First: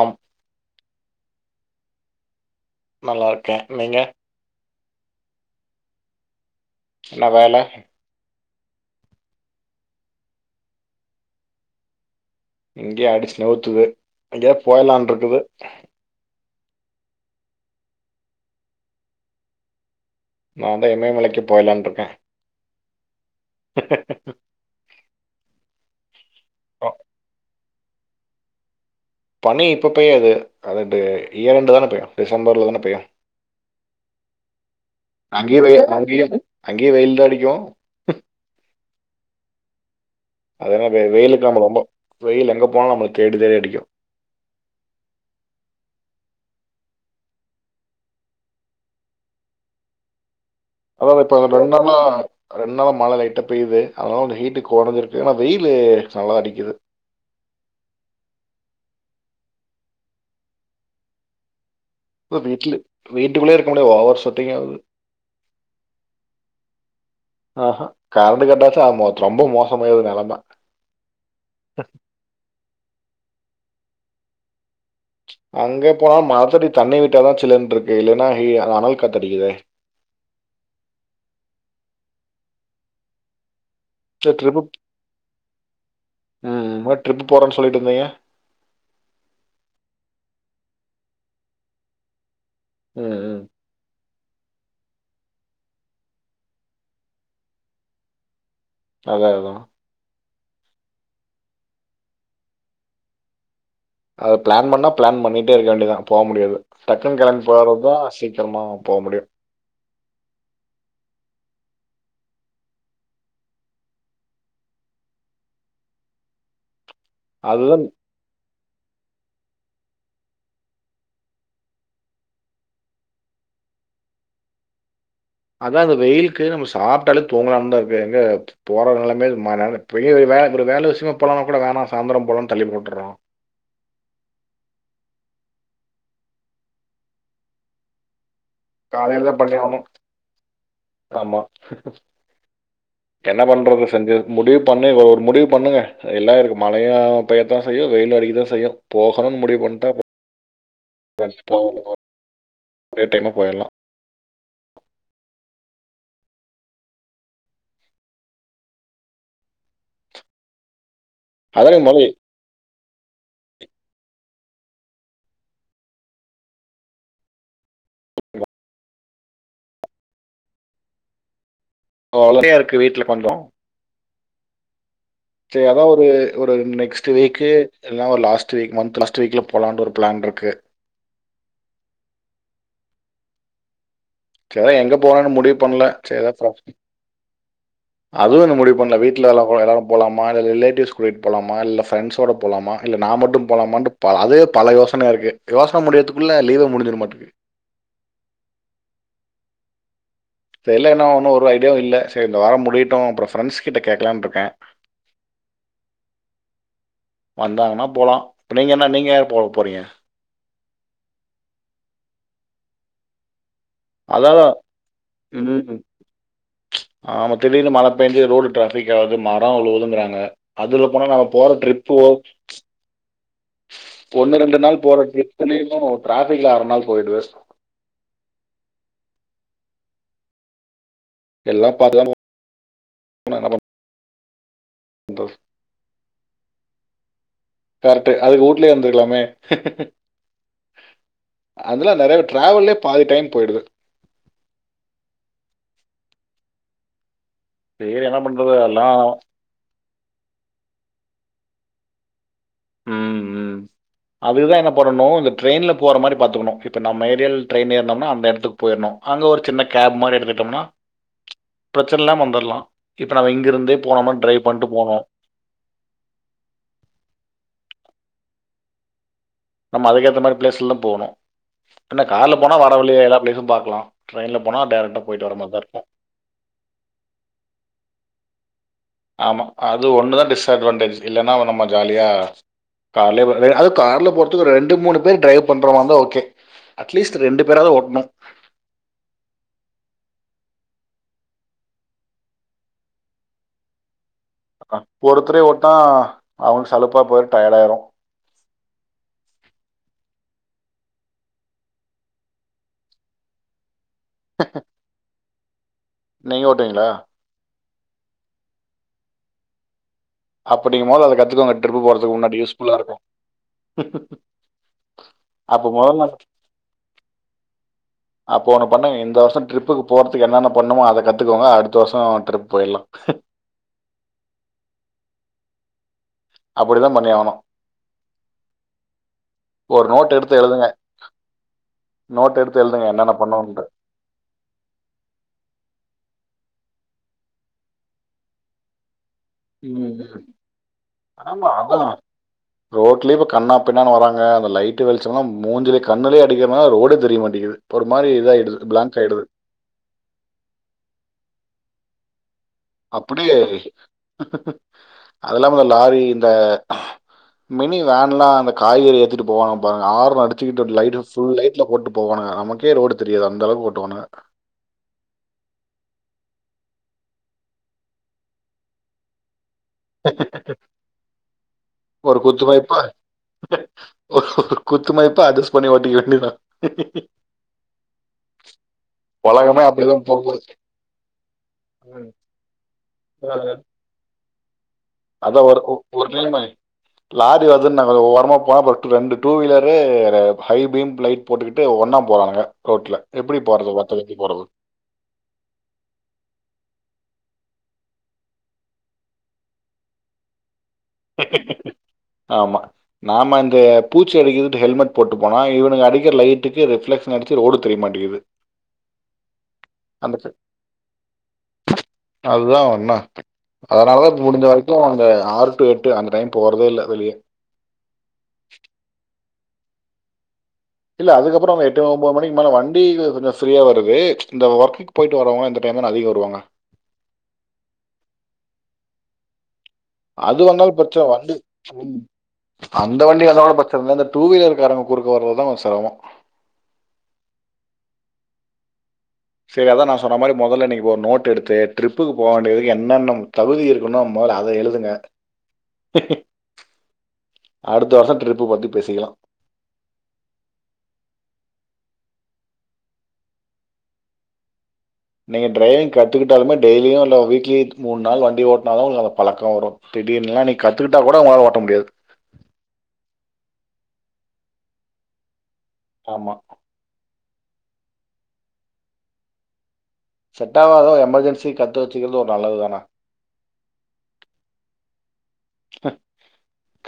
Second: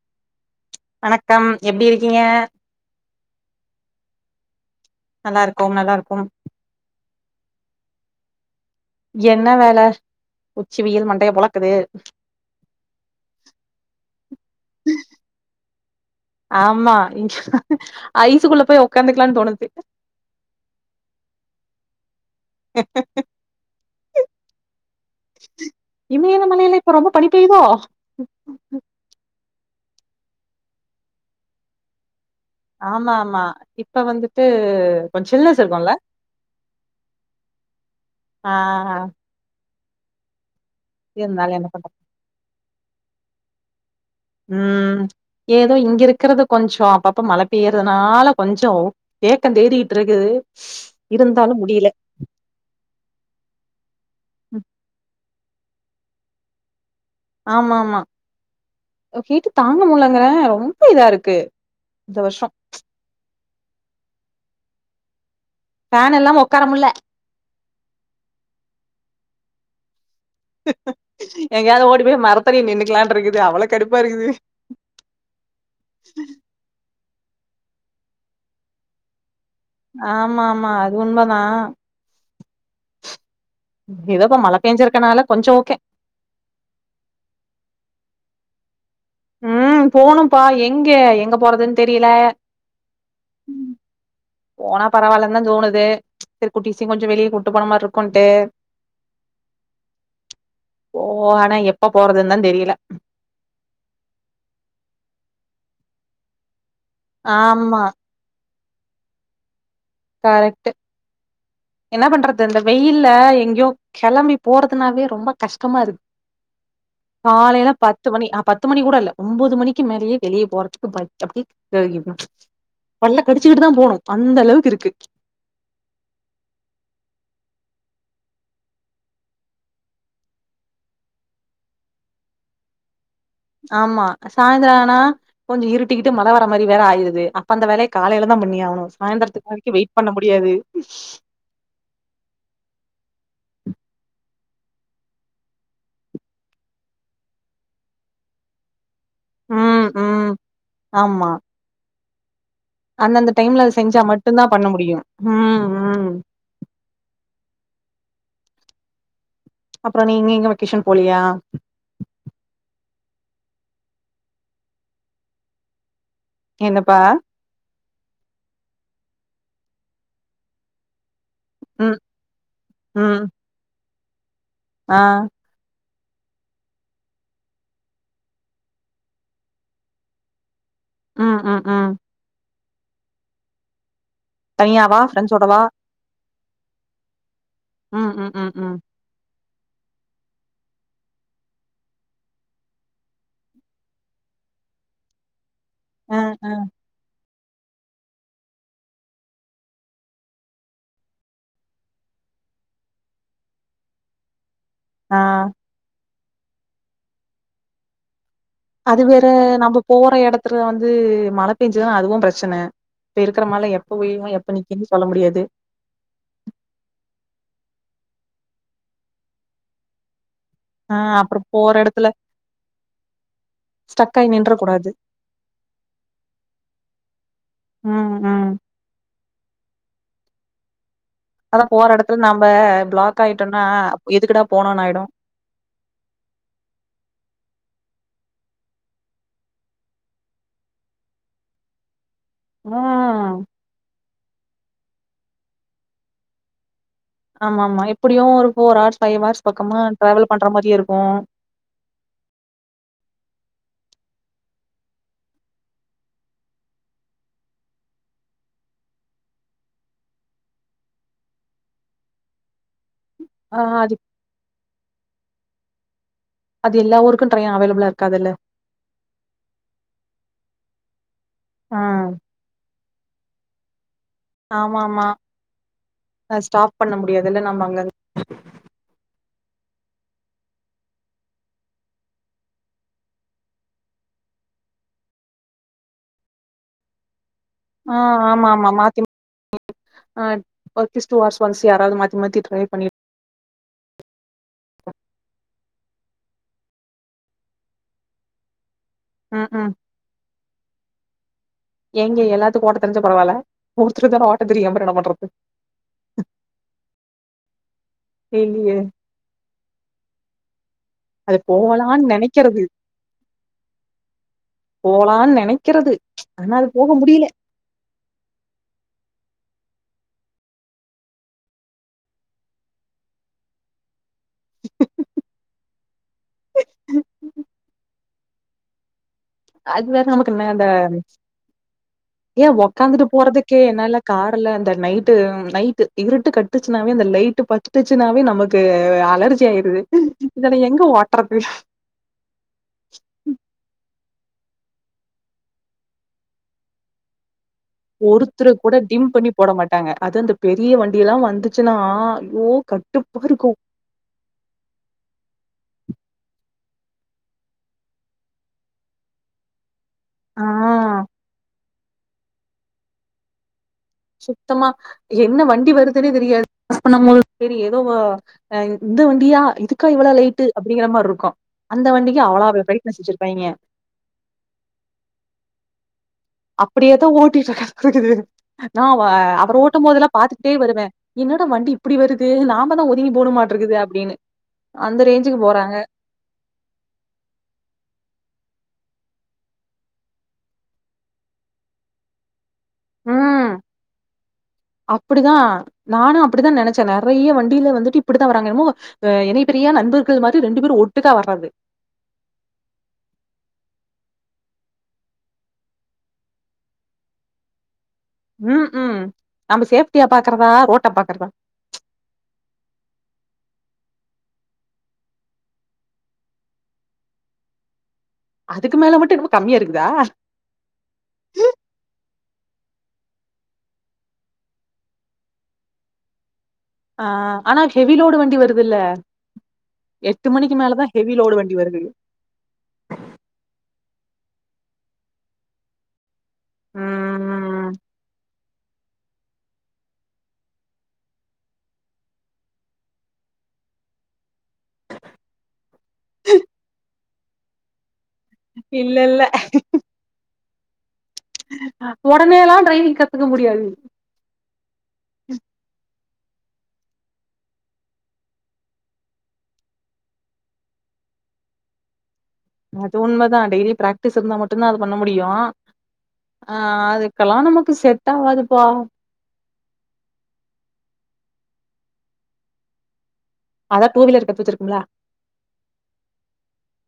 ஆங் வணக்கம் எப்டி இருக்கீங்க நல்லா இருக்கே நீங்க நல்லா இருக்கோம் நல்லா இருக்கோம் என்ன வேல என்ன வேலஉச்சிவெயில் மண்டைய பொழக்குது இங்கேயே அடிச்சு நவுத்துது எங்கயா போய்லாடுருக்குது ஆமா இங்க ஐசுக்குள்ள போய் உக்காந்துக்கலானு தோணுது நா தா இமயமலைக்கே போய்லான்னு இருக்கே இமய மலையில ஓ, இப்ப ரொம்ப பனிப்பெய்தோ பனி இப்ப பெய்யாது அதெண்டு இயர் எண்டு தான பெய்யு டிசம்பர்ல தான பெய்யு ஆமா ஆமா இப்ப வந்துட்டு கொஞ்ச அங்கேயு சில்னஸ் வெயி இருக்கும்ல அங்கேயு அங்கேயு வெயில்தா அடிக்கு ஆ அதுலா பெய்யாது வெயிலுக்கு இருந்தாலும் நம்ப என்ன ரொம்போ பண்றது வெயில் எங்க போனாலு நம்மள தேடி தேடி அடிக் யோ ம் ஏதோ இங்க இருக்குறது கொஞ்சோ அப்பப்ப மழ பெய்யறதுனால கொஞ்சோ ஏக்க தேடிட்ருக்குது அதாதா இப்ப ரெண்டு நாளா ரெண்டு நாளும் மழ லைட்டா பெய்து அதுனால வந்து ஹீட்டு கொறஞ்சிருக்குனா வெயிலு நல்லா அடிக்குது ஆமா ஆமா அ ஹீட்டு தாங்க முட்லங்க ரொம்ப இதா இருக்கு இந்த இப்ப வருஷம் வீட்ல வீட்டுகுள்ளே இருக்க முடியாது ஓவர் சு ட்டிங்காவுது ஃபேன் இல்லாம ஒக்காரமுல்ல ஆஹா கரண்டு கட்டாச்சா ஆ மொத் ரொம்ப மோசமாயுது நெலம் எங்கேயாவது ஓடி போய் மரத்தடில நின்னுக்கலான்ட்ருக்கு து அவளோ கடுப்பா இருக்குது அங்கே போனாலு மரத்தடி தண்ணி விட் டாதா சில்லுன்ட்ருக்கு இல்லனா ஹீ அந்த அனல் காத்தடிக்குதே ஆமா ஆமா அது உண்மதா [unintelligible] ஏதோப்பா மழ ம் பேஞ்சிருக்கனால கொஞ்சோ ஓகே ம் வ ட்ரிப்பு போறேன்னு சொல்லிட்டு இருந்தீங்க ம் போணும்ப்பா எங்க எங்க போறதுன்னு தெரில ம் ம் போனா பரவால்லன்னு தா தோணுது சேரி குட்டிசும் கொஞ்சம் வெளியே கூட்டு போன மார்ருக்குன்ட்டு அத்தா அத்தா போவோ ஆனா எப்ப போறதுந்தா தெரில அது பிளான் பண்ணா பிளான் பண்ணிட்டே இருக்க வேண்டியதா போ முடியாது டக்குன் கெளம்பி ஆமா போறதுதா சீக்கிரமா போ முடியும் கரெக்ட் என்ன பண்றது இந்த வெயில்ல எங்கேயோ கெளம்பி போறதுனாவே ரொம்ப கஷ்டமா இருக் காலையில அதுதான் பத்து மணி ஆ பத் த்து மணி கூட இல்ல ஒம்போது மணிக்கு மேலயே வெளியே போறதுக்கு ப அப்புடியே க பல்ல கடிச்சுக்கிட்டு தா போணும் அந்த அளவுக்கு இருக்கு அதான் அந்த வெயிலுக்கு நம்ம சாப்ட்டாலே தூங்கலான்னு தா இருக்கு எங்க போற நெலம [unintelligible] வேல ஒரு வேல விஷயமா போலனா கூட வேணாம் சாந்தரம் போலான்னு தள்ளி போட்டுறோம் ஆமா சாய்ந்தரானா கொஞ்சோ இருட்டிக்கிட்டு மழை வர மாரி வேற ஆயிருது அப்ப அந்த வேலைய காலையில தா பண்ணி ஆகணு காலையில சாயந்தரத்துக்கு பண்ணி வரைக்கு ஆவனு வெயிட் பண்ண முடியாது ஆமா என்ன பண்றது செஞ்சது முடிவு பண்ணுங்கோ ஒரு முடிவு பண்ணுங்க எல்லா இருக்கு மழையா பெய்யத்தா செய்யு வெயிலு அடிக்குதா செய்யு போகனுன் முடிவுக் ம் வன்டா ம் ஆமா [inaudible] ஒரே அந்தந்த டைமா டைம்ல போயிடலாம் செஞ்சா மட்டடந்தா பண்ண முடியு ம் அப்றோ நீங்க எங்க வெக்கேஷன் போலியா அதான் முதல்ல என்னப்பா ம் [inaudible] இருக்கு வீட்ல கொஞ்சோ அ ஒரு நெக்ஸ்டு வீக்கு இல்னா ஒரு லாஸ்டு வீக்கு மந்த்து லாஸ்டு வீக்ல போலான்டு ஒரு ப்ளான்ருக்கு அ அ அ [unintelligible] எங்க தனியாவா போனோன்னு முடிவு ஃப்ரெண்ட்ஸோடவா பண்ல செரி ம் [inaudible] ம் அதுவு ம் இன்னு ம் முடிவு பண்ல வீட்ல எல்லா [unintelligible] எல்லாரரு போலாமா இல் ரிலேட்டிவ்ஸ் கூடிட் போலாம இல்ல ஃப்ரெண்ஸோட போலாம இல்ல நா மட்டும் போலாமான் ப அது பல யோசன இருக்கு யோஸ்ன அ முடியிற்துக்குள்ள அ லீவே முடிஞ்சிடு மாட்டுக்கு தெர்ல என்ன ஒன்னு ஒரு ஐடியாவு இல்ல செர் இந்த வாரம் முடியட்டு அப்புறோ ஃப்ரெண்ஸ் கிட்ட கேக்கலான்ட்ருக்கே அ வந்தாங்கன்னா போலா அது வேற நம்போ போற எடத்துல வந்து மழ பெஞ்சுதா அதுவு ப்ரெச்சன பேருக் [unintelligible] ம் ச்ச் ஆமா திடீனு மழ [unintelligible] ரோடு டிராஃபிக் ஆவ்து மரோ உழுகுதுன்றாங்க அதுல ஆ போனா நம்ம அப்புறோ போற ட்ரிப்பு எடத்துல [unintelligible] ச்ச் ஸ்டக் ஆயி ஒன்னு நின்ற ரெண்டு நாள் கூடாது போற ட்ரிப்புமே [inaudible] டிராஃபிக்ல அர நாள் போய்ட்து ம் ம் அதா எல்லாம் போற பார்த்து தான் எடத்துல நம்ப ப்ளாக் போகணும் என்ன ஆய்ட்டோன்னா எதுக்குடா போனோனாய்டு பண்ணுறது [unintelligible] அதுக்கு ஊட்லியே இர்ந்துர்க்கலாமே அதல்லா நெறைய பேர் ட்ராவலே பாதி டைம் ம் போய்டுது ஆமா ஆமா சரி என்ன எப்புடியு ஒரு பண்ணுறது ஃபோர் ஆர்ஸ் எல்லாம் ஃபைவ் ஆர்ஸ் பக்கமா ட்ராவல் பன்ற மாரியே இருக்கோ ம் ம் அதுதா என்ன பண்ணணோ இந்த ட்ரெயின்ல போற மாரி பாத்துக்குனோ இப்ப நம்ம ஏரியல் ட்ரெயின் ஏர்னம்னா அந்த எடத்துக் போயிட்னோ அங்க ஒரு சின்ன கேப் மாரி எடுத்துட்டோம்னா ச்ச் ப்ரெச்சனில்லாம் வந்துர்லா இப்ப நம்ம ஆ இங்கிருந்தே அது போனோமா ட்ரைவ் பன்ட்டு போனோ அது எல்லா ஊருக்கு ட்ரெய்ன் அவைலபிளா இர்க்காதுல நம்ம அதுக்கேத்த மாதிரி பிளேஸ்ல தான் போகனும் என்ன ம் கார்ல போனா வர எல்லா பிளேஸும் பாக்கலாம் ஆமா ஆமா ஸ்டாப் பண்ண முடியாதுல்ல நம்ம அங்க ஆமா அது ஒண்ணுதான் டிஸ் அட்வான்டேஜ் இல்லேன்னா நம்ம ஜாலியா கார்லே அதுவும் கார்ல போறதுக்கு ரெண்டு மூணு பேர் ட்ரை பண்ற மாதிரி இருந்தா ஓகே அட்லீஸ் ரெண்டு பேராவது ஓட்டணும் ஆஹ் ஆமா ஆமா மாத்தி மா ஆஸ் ஒன்ஸ் ஒன்ஸ்யாராவது மாத்தி மாத்தி ட்ரை பண்ண அப்ப ஒருத்தரே ஹாங் அவங்க சலுப்பா போய்ட்டு டயர்ட ஆயிரும் உ உம் எங்க எல்லாத்துக்கு ஓட்ட தெரிஞ்சா பரவாயில் ஒருத்தருக்கு தானே ஓட்ட தெரியும்வேற என்ன பண்றது நீங்க ஓட்டுவீங்களா இலே அப்படி நீங்க மொதகத்துக்குங்க ட்ரிப் போறதுக்கு முன்னாடி முன்னாடி நெனைக்கிறது யூஸ் ஃபுல்லா இருக்கும் போலான்னு நெனைக்கிறது ஆனா அது போக முடியல அப்ப ஒண்ணுபண்ணுங்க இந்த வருஷம் ட்ரிப் ட்ரிப்புக்கு போறதுக்கு என்னென்ன பண்ணுமோ அதை கத்துக்கோங்க அடுத்த வருஷம் ட்ரிப் போயிடலாம் அப்படிதான் பண்ணி ஆவணும். ஒரு அது வேற நோட் நமக்கு எடுத்து என்ன அந்த எழுதுங்க. நோட் ஏன் எடுத்து எழுதுங்க உக்காந்துட்டு என்னென்ன போறதுக்கே பண்ணணுன்ட்டு. என்னாலே கார்ல அந்த நைட்டு நைட்டு இவரு கட்டுச்சுனாவே அந்த லைட் பட்டுர்ச்சுனாவே நமக்கு அல உம் ஆமா அதான் ரோட்லய இப்ப கன்னா பின்னான்னு வராங்க அந்த லைட்டு வெளிச்சோம்லா மூஞ்சிலே கண்ணுலேயே அடிக்கிறதுனால ரோடே தெரிய மாட்டிங்கிது ஒருத்தர் கூட டிம் பண்ணி போட மாட்டாங்க அதும் அந்த பெரிய வண்டி எல்லாம் வந்துச்சுன்னா ஐயோ கட்டுப்பா அப்படியே இருக்கு அதல்லாம லாரி இந்த மினி வேன்லாம் அந்த காய்கறி ஏத்துட்டு போவாங்க பா ஆர்ன் ஆ அடிச்சிக்கிட்டு லைட்ல புல் லைட் போட்டு போன நமக்கே ரோடு தெரியாது அந்த அளவுக்கு ஓட்டுவானுங்க. சுத்தமா என்ன வண்டி வருதுன்னே தெரியாது அப்போ நம்ம சரி ஏதோ இந்த வண்டியா இதுக்கா இவ்வளோ லைட்டு அப்படிங்கிற மாரி இருக்கு அந்த ஒரு வண்டிக்கு அவ்வளோ குத்துமதிப்பா பிரைட்னஸ் வச்சிருப்பாய்ங்க ஒரு குத்துமதிப்பா அட்ஜஸ்ட் பண்ணி ஓட்டிக்க வேண்டியதுதான் அப்படியேதான் ஓட்டிட்டு இருக்க இருக்குது நான் அவர் உலகமே ஓட்டும் அப்படிதான் போதெல்லாம் போகுது. பார்த்துட்டே வருவேன் என்னாடா வண்டி இப்படி ம். வருது நாம தான் ஒதுங்கி அ. போகணும்மாட்டே இருக்குது அப்படின்னு அந்த ரேஞ்சுக்கு அதான் ஒரு போறாங்க ஒரு நிலமை லாரி வருதுனு நா ஓரமா போனபாரு ரெண்டு two wheeler high beam light போட்டுக்கிட்டு ஒன்னா போறாங்க உம் அப்படிதான் நானும் அப்படிதான் நினைச்சேன் நிறைய வண்டி வந்துட்டு இப்படித்தான் வராங்க என்னமோ இணைபிரியா நண்பர்கள் மாதிரி ரெண்டு பேரும் ஓட் ஆமா நாம இந்த பூச்சி அடிக்கிதுன்ட்டு ஹெல்மெட் போட்டு போனா இவுனுக அடிக்கிற லைட்டுக்கு ரிஃப்லெக்ஷன் அடிச்சு ரோடு தெரியமாட் ம் ம் நம்ம சேஃப்டிய அந்த க பாக்கறதா ரோட்ட பாக்கறதா அதனாலதா ப்ப முடிஞ்ச வரைக்கு அந்த ஆறு டு எட் டு அந்த டைம் போறதே இல்ல வெளிய அதுக்கு மேல மட்டு என்னமோ கம்மியா இருக்குதா இல்ல அதுக்கப்புற எட்டு ஒம்போது மணிக்கு மேலே வண்டி கொஞ்ச ஃப்ரீயா வருது இந்த ஒர்க்குக்கு போயிட்டு வரவங்களா இந்த டைம் தான அதிக வருவாங்க ஆ ஆனா ஹெவி லோடு வண்டி வருதுல்ல எட்டு அது மணிக்கு வந்தாலும் மேலதா பிரச்சனை ஹெவி வண்டி லோடு வருது அந்த வண்டி வந்தால பிரச்சனை டூ வீலர் காரங்க குறுக்க வர்றதுதான் கொஞ்சம் சிரமம் ஆ ஆ செரி அதான் நான் சொன்ன மாரி மொதல்ல நீ ஒரு நோட் எடுத்து ட்ரிப்புக்கு போ வேண்டியது என்னென்ன தகுதி இருக்கனும் மொதல்ல அத அத எழுதுங்க அடுத்த வருஷ இல்லல்ல உடனேல்லாம் ட்ரைவிங் கத்துக்க முடியாது நீங்க டிரைவிங் கத்துக்கிட்டாலுமே டெய்லியு இல்ல வீக்லி மூன் நாள் வண்டி ஓட்டுனா தான் உங்களுக்கு அந்த பழக்கம் வரும் திடீர்னுல்லா நீ கத்துகிட்டா கூட உங்களால ஓட்ட முடியாது அது உண்மதான் டெய்லி பிராக்டிஸ் இருந்தா மட்டும்தான் அது பண்ண முடியோ ஆமா ஆ அது இதுக்கெல்லாம் நமக்கு செட் ஆவாதுப்பா செட்டாவாதுனா எமர்ஜென்சி கத்து வச்சுக்கிறது ஒரு நல்லது தானா அதான் டூ வீலரு கத்து வச்சிருக்கோம்ல்ல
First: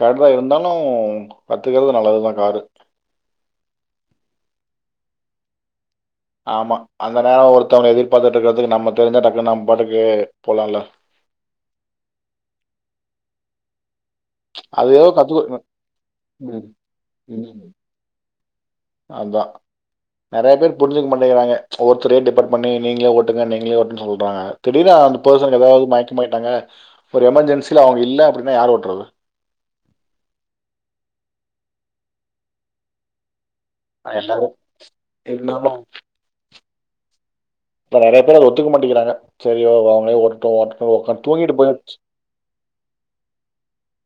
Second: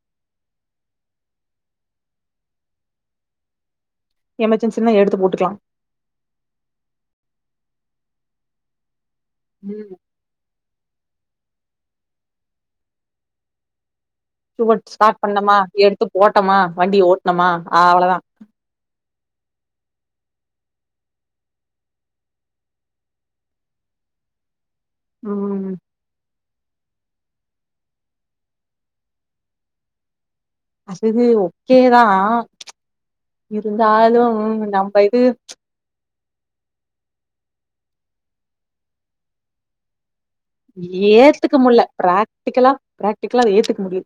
கடை இருந்தாலும் கத்துக்கறது நல்லதுதான் காரு எமர்ஜென்சின்னா எடுத்து போட்டுக்கலாம் ஆமா அந்த நேர ஒருத்தவன எதிர்பாத்துட்டு இருக்கறதுக்கு நம்ம தெரிஞ்சா டக்குன் நம்ம ம் பாட்டுக்கு போலால்ல டுவா அது ஏதோ ஸ்டார்ட் பண்ணமா கத்துக்க எடுத்து போட்டமா ம், வண்டி ஓட்னமா அவ்வளதா அதா நெறைய பேர் புரிஞ்சிக்க மாட்டேங்கிறாங்க ஒவ்வொருத்தரையு டிபெண்ட் பண்ணி நீங்களே ஓட்டுங்க நீங்களே ஓட்டுன் சொல்றாங்க திடீர்னு அந்த பெர்சன் ம் எதாவது மயக்க மாய்ட்டாங்க ஒரு எமர்ஜென்சில அவங்க இல்ல அப்டின்னா யார் ஓட்றது அசரி ஓகேதா இருந்தாலு எல்லாரும் நம்ப இது இருந்தாலு இப்ப நெறையா பேரு அத ஒத்துக்க மாட்டேங்கிறாங்க சரிவா அவங்களே ஓட் டட்டு உக்கா தூங்கிட்டு ஏத்துக்க முல்ல போயிருச்சு பிராக்டிக்கலா பிராக்டிக்கலா அத ஏத்துக்க முடியு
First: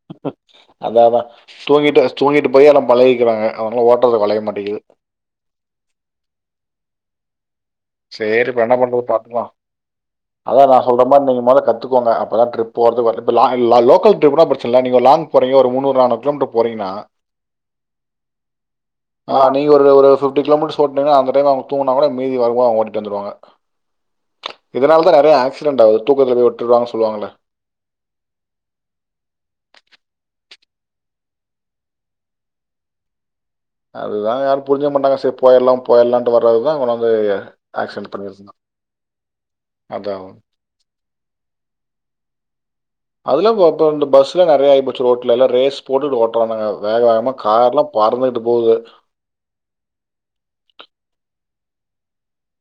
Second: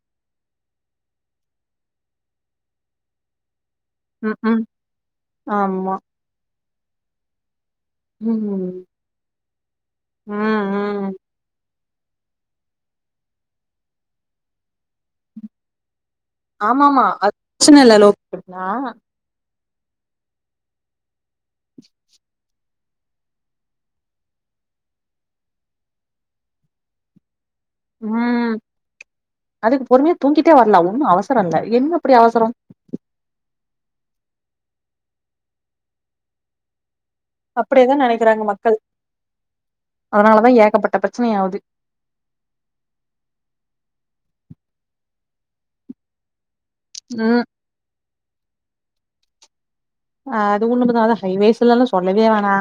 அதா அதா தூங்கிட்டு தூங்கிட்டு போய் எல்லா பழகிக்கிறாங்க அதனால ஓட்டறதுக் ம் வளைய ம் மாட்டேங்கிது ஆமா ம் சரி இப்ப என்ன ம் பண்றது பாத்துக்கலா அதா நா சொல்ற ம் மாரி நீங்க மொத கத் துகோங்க அப்பதா ட்ரிப் போறது வரது லா லோக்கல் ட்ரிப் பிரச்ச இல்ல நீங்க லாங் போரிங்க ஒரு மூன்னுரு நானுர் ஆமாமா அ பிரச்சன இல்ல [inaudible] ஆ நீங்க ஒரு ஒரு ஃபிஃப்டி கிலோமீட்டர்ஸ் ஓட்னீங்கன்னா அ ப்பயே நாங்க தூங்னா கூட மீதி வரும் அவங்க ஓட்டிட்டு வந்துருவாங்க இதனால தா நெறைய ஆக்சிடென்ட் ஆகுது தூக்கத்துல போய் விட்டுருவாங்க சொல்லுவாங்கள ம் அதுக்கு பொறுமையா தூங்கிட்டே வரலா ஒன்னு அவசரம் இல்ல என்ன அப்படி அவசரம் அதுதா யாரு புரிஞ்சுக்க மாட்டாங்க சரி போயல்லா போயலான்ட்டு வரறதுதா இங்கன அப்படியேதா நெனைக்கிறாங்க மக்கள் அதா அதனாலதா ஏகப்பட்ட பிரச்சனையாவுது அதுலாம் ப ப பஸ்லா நெறையா ஆகி போச்சு ரோட்ல எல்லா ரேஸ் போட்டுட்டு ஓட்டுறானுங்க வேக வேகமா ம் கார்லா பறந்துட் டு போது அ அதுவுண்ணுமதாவது ஹைவேஸ்லல்லா சொல்லவே வேணா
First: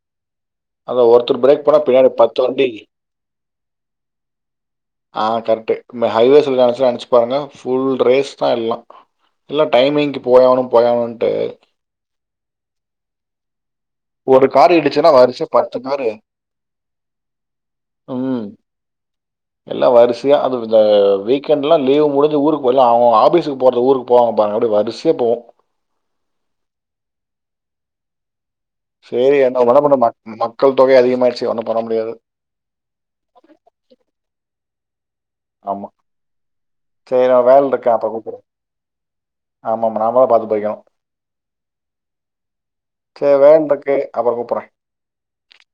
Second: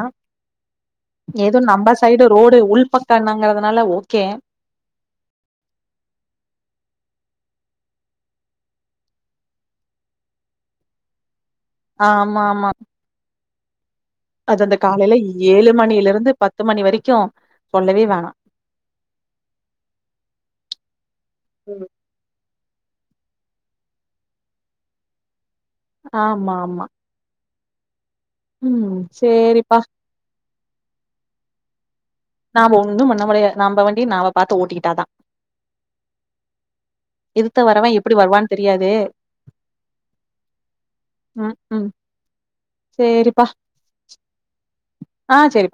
அந்த ஒருத்தர் எது பிரேக் பண்ணால் நம்ம பின்னாடி சைடு பத்து ரோடு வண்டி உள் பக்கன்னாங்கறத அனால ஓகே ஆ கரெக்ட்டு இந்த ஹைவேஸ்ல நெனச்ச நெனச்சி பாருங்க ஃபுல் ரேஸ் தா எல்லா எல்லா டைமிங்க்கு போயாவணு போயாவணுன்ட்டு ஆமா ஆமா ஒரு அது காரு அந்த இடுச்சுன்னா காலையில வரிசயா ஏழு பத்து காரு மணில இருந்து பத்து மணி வரைக்கு சொல்லவே வேணா ம் எல்லா வரிசையா அது த வீக்கண்ட்ல்லா ம் லீவ் முடிஞ்சு ஊருக் போல்லா அவ அவங்க ஆபீஸுக்கு போறது ஊருக்கு போவாங்க பாருங்க அப்டி வரிசையா போவு ஆமா ஆமா ம் சேரி என்ன சேரிப்பா [unintelligible] மக்கள் தொகை அதிகமாயிடுச்சு ஒன்னும் பண்ண முடியாது நாம ஒன்னும் பண்ண முடியாது நம்ப வண்டிய நாம பாத்து ஓட்டிக்கிட் டா தா ஆமா சரி நா எதுத்த வேலல வரவ இருக்கே அப்பறோ எப்டி கூப்பறே வருவான்னு தெரியாது ஆமா ஆமா நாம தா பாத்து போய்க்கணும் ம் ம் சேரி சேரிப்பா வேன் இருக்கு அப்புறம் கூப்பறே ஆ சேரிப்பா